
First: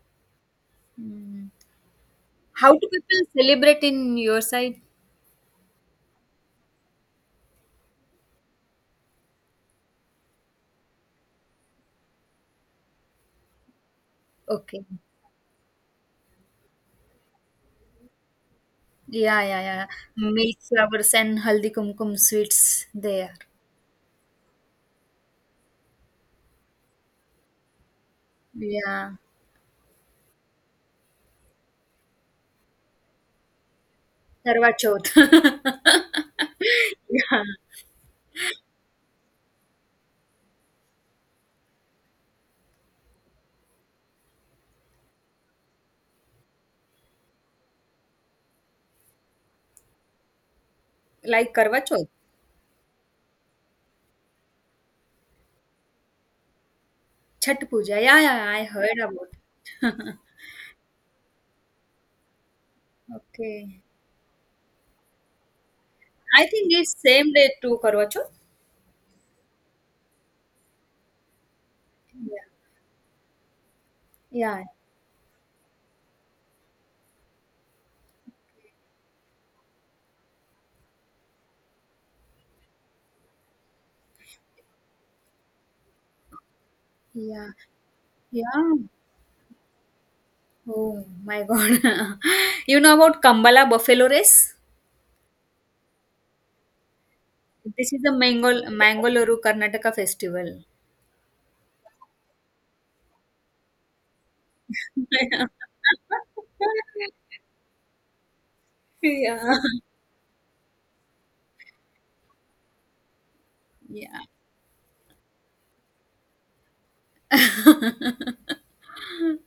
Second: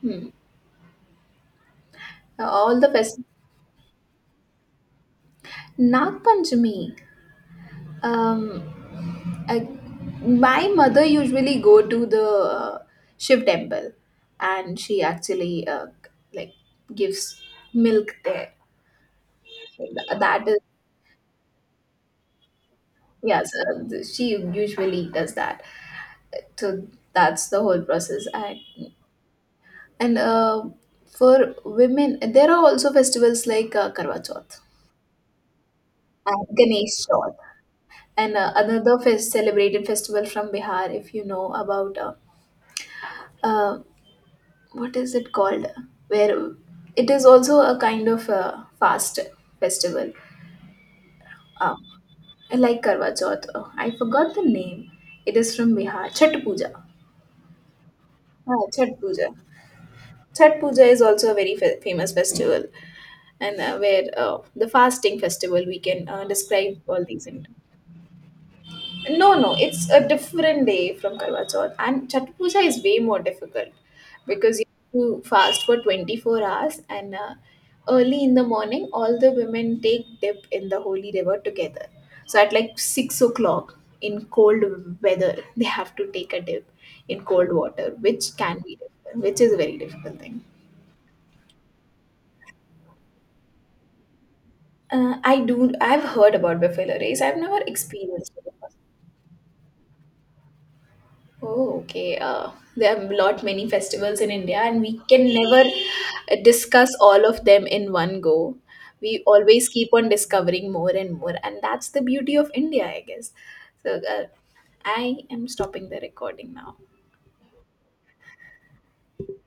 Speaker 1: Hmm.
Speaker 2: Mm. How do
Speaker 1: All the fest.
Speaker 2: people celebrate in your side?
Speaker 1: Nag Panchami. Um, I, my mother usually go to the Shiv temple, and
Speaker 2: Okay.
Speaker 1: she actually like gives milk there.
Speaker 2: Yeah, yeah,
Speaker 1: So
Speaker 2: yeah.
Speaker 1: that
Speaker 2: Milk
Speaker 1: is.
Speaker 2: flowers and haldi kumkum sweets they are.
Speaker 1: Yes, she usually does that. So that's the whole process. And
Speaker 2: Yeah.
Speaker 1: and uh, for women, there are also festivals like Karwa Chauth
Speaker 2: Karwa Chauth.
Speaker 1: and Ganesh Chauth.
Speaker 2: Yeah.
Speaker 1: And another fest celebrated festival from Bihar, if you know about uh, what is it called, where it is also a kind of fast festival,
Speaker 2: Like
Speaker 1: uh,
Speaker 2: Karwa Chauth.
Speaker 1: like Karwa Chauth. I forgot the name. It is from Bihar. Chhat Puja.
Speaker 2: Chhat Puja. Yeah, yeah, yeah. I
Speaker 1: Ah, Chhat
Speaker 2: heard about
Speaker 1: Puja.
Speaker 2: it.
Speaker 1: Chhat Puja is also a very famous festival, and
Speaker 2: Okay.
Speaker 1: where the fasting festival we can
Speaker 2: I think
Speaker 1: describe
Speaker 2: it's
Speaker 1: all these
Speaker 2: same
Speaker 1: in.
Speaker 2: day to Karwa Chauth.
Speaker 1: No, no, it's a different day from Karwa Chauth, and Chat
Speaker 2: Yeah.
Speaker 1: Puja is way more difficult because
Speaker 2: Yeah.
Speaker 1: you have to fast for 24 hours, and early in the morning, all the women take dip in the holy river together. So at like 6 o'clock in cold weather, they have to take a dip in
Speaker 2: Yeah.
Speaker 1: cold water, which can
Speaker 2: Yeah.
Speaker 1: be difficult, which is a very difficult thing.
Speaker 2: Oh my God. You know about Kambala Buffalo Race?
Speaker 1: I do. I've heard about buffalo race. I've never
Speaker 2: This is the
Speaker 1: experienced it.
Speaker 2: Mangal Mangalore Karnataka festival.
Speaker 1: Oh, okay. There are a lot many festivals in India, and we can never discuss all of them in one go. We
Speaker 2: Yeah.
Speaker 1: always keep on discovering more and more, and that's the beauty of India, I guess. So,
Speaker 2: Yeah.
Speaker 1: I am stopping the recording now.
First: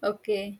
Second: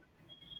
Speaker 2: Okay.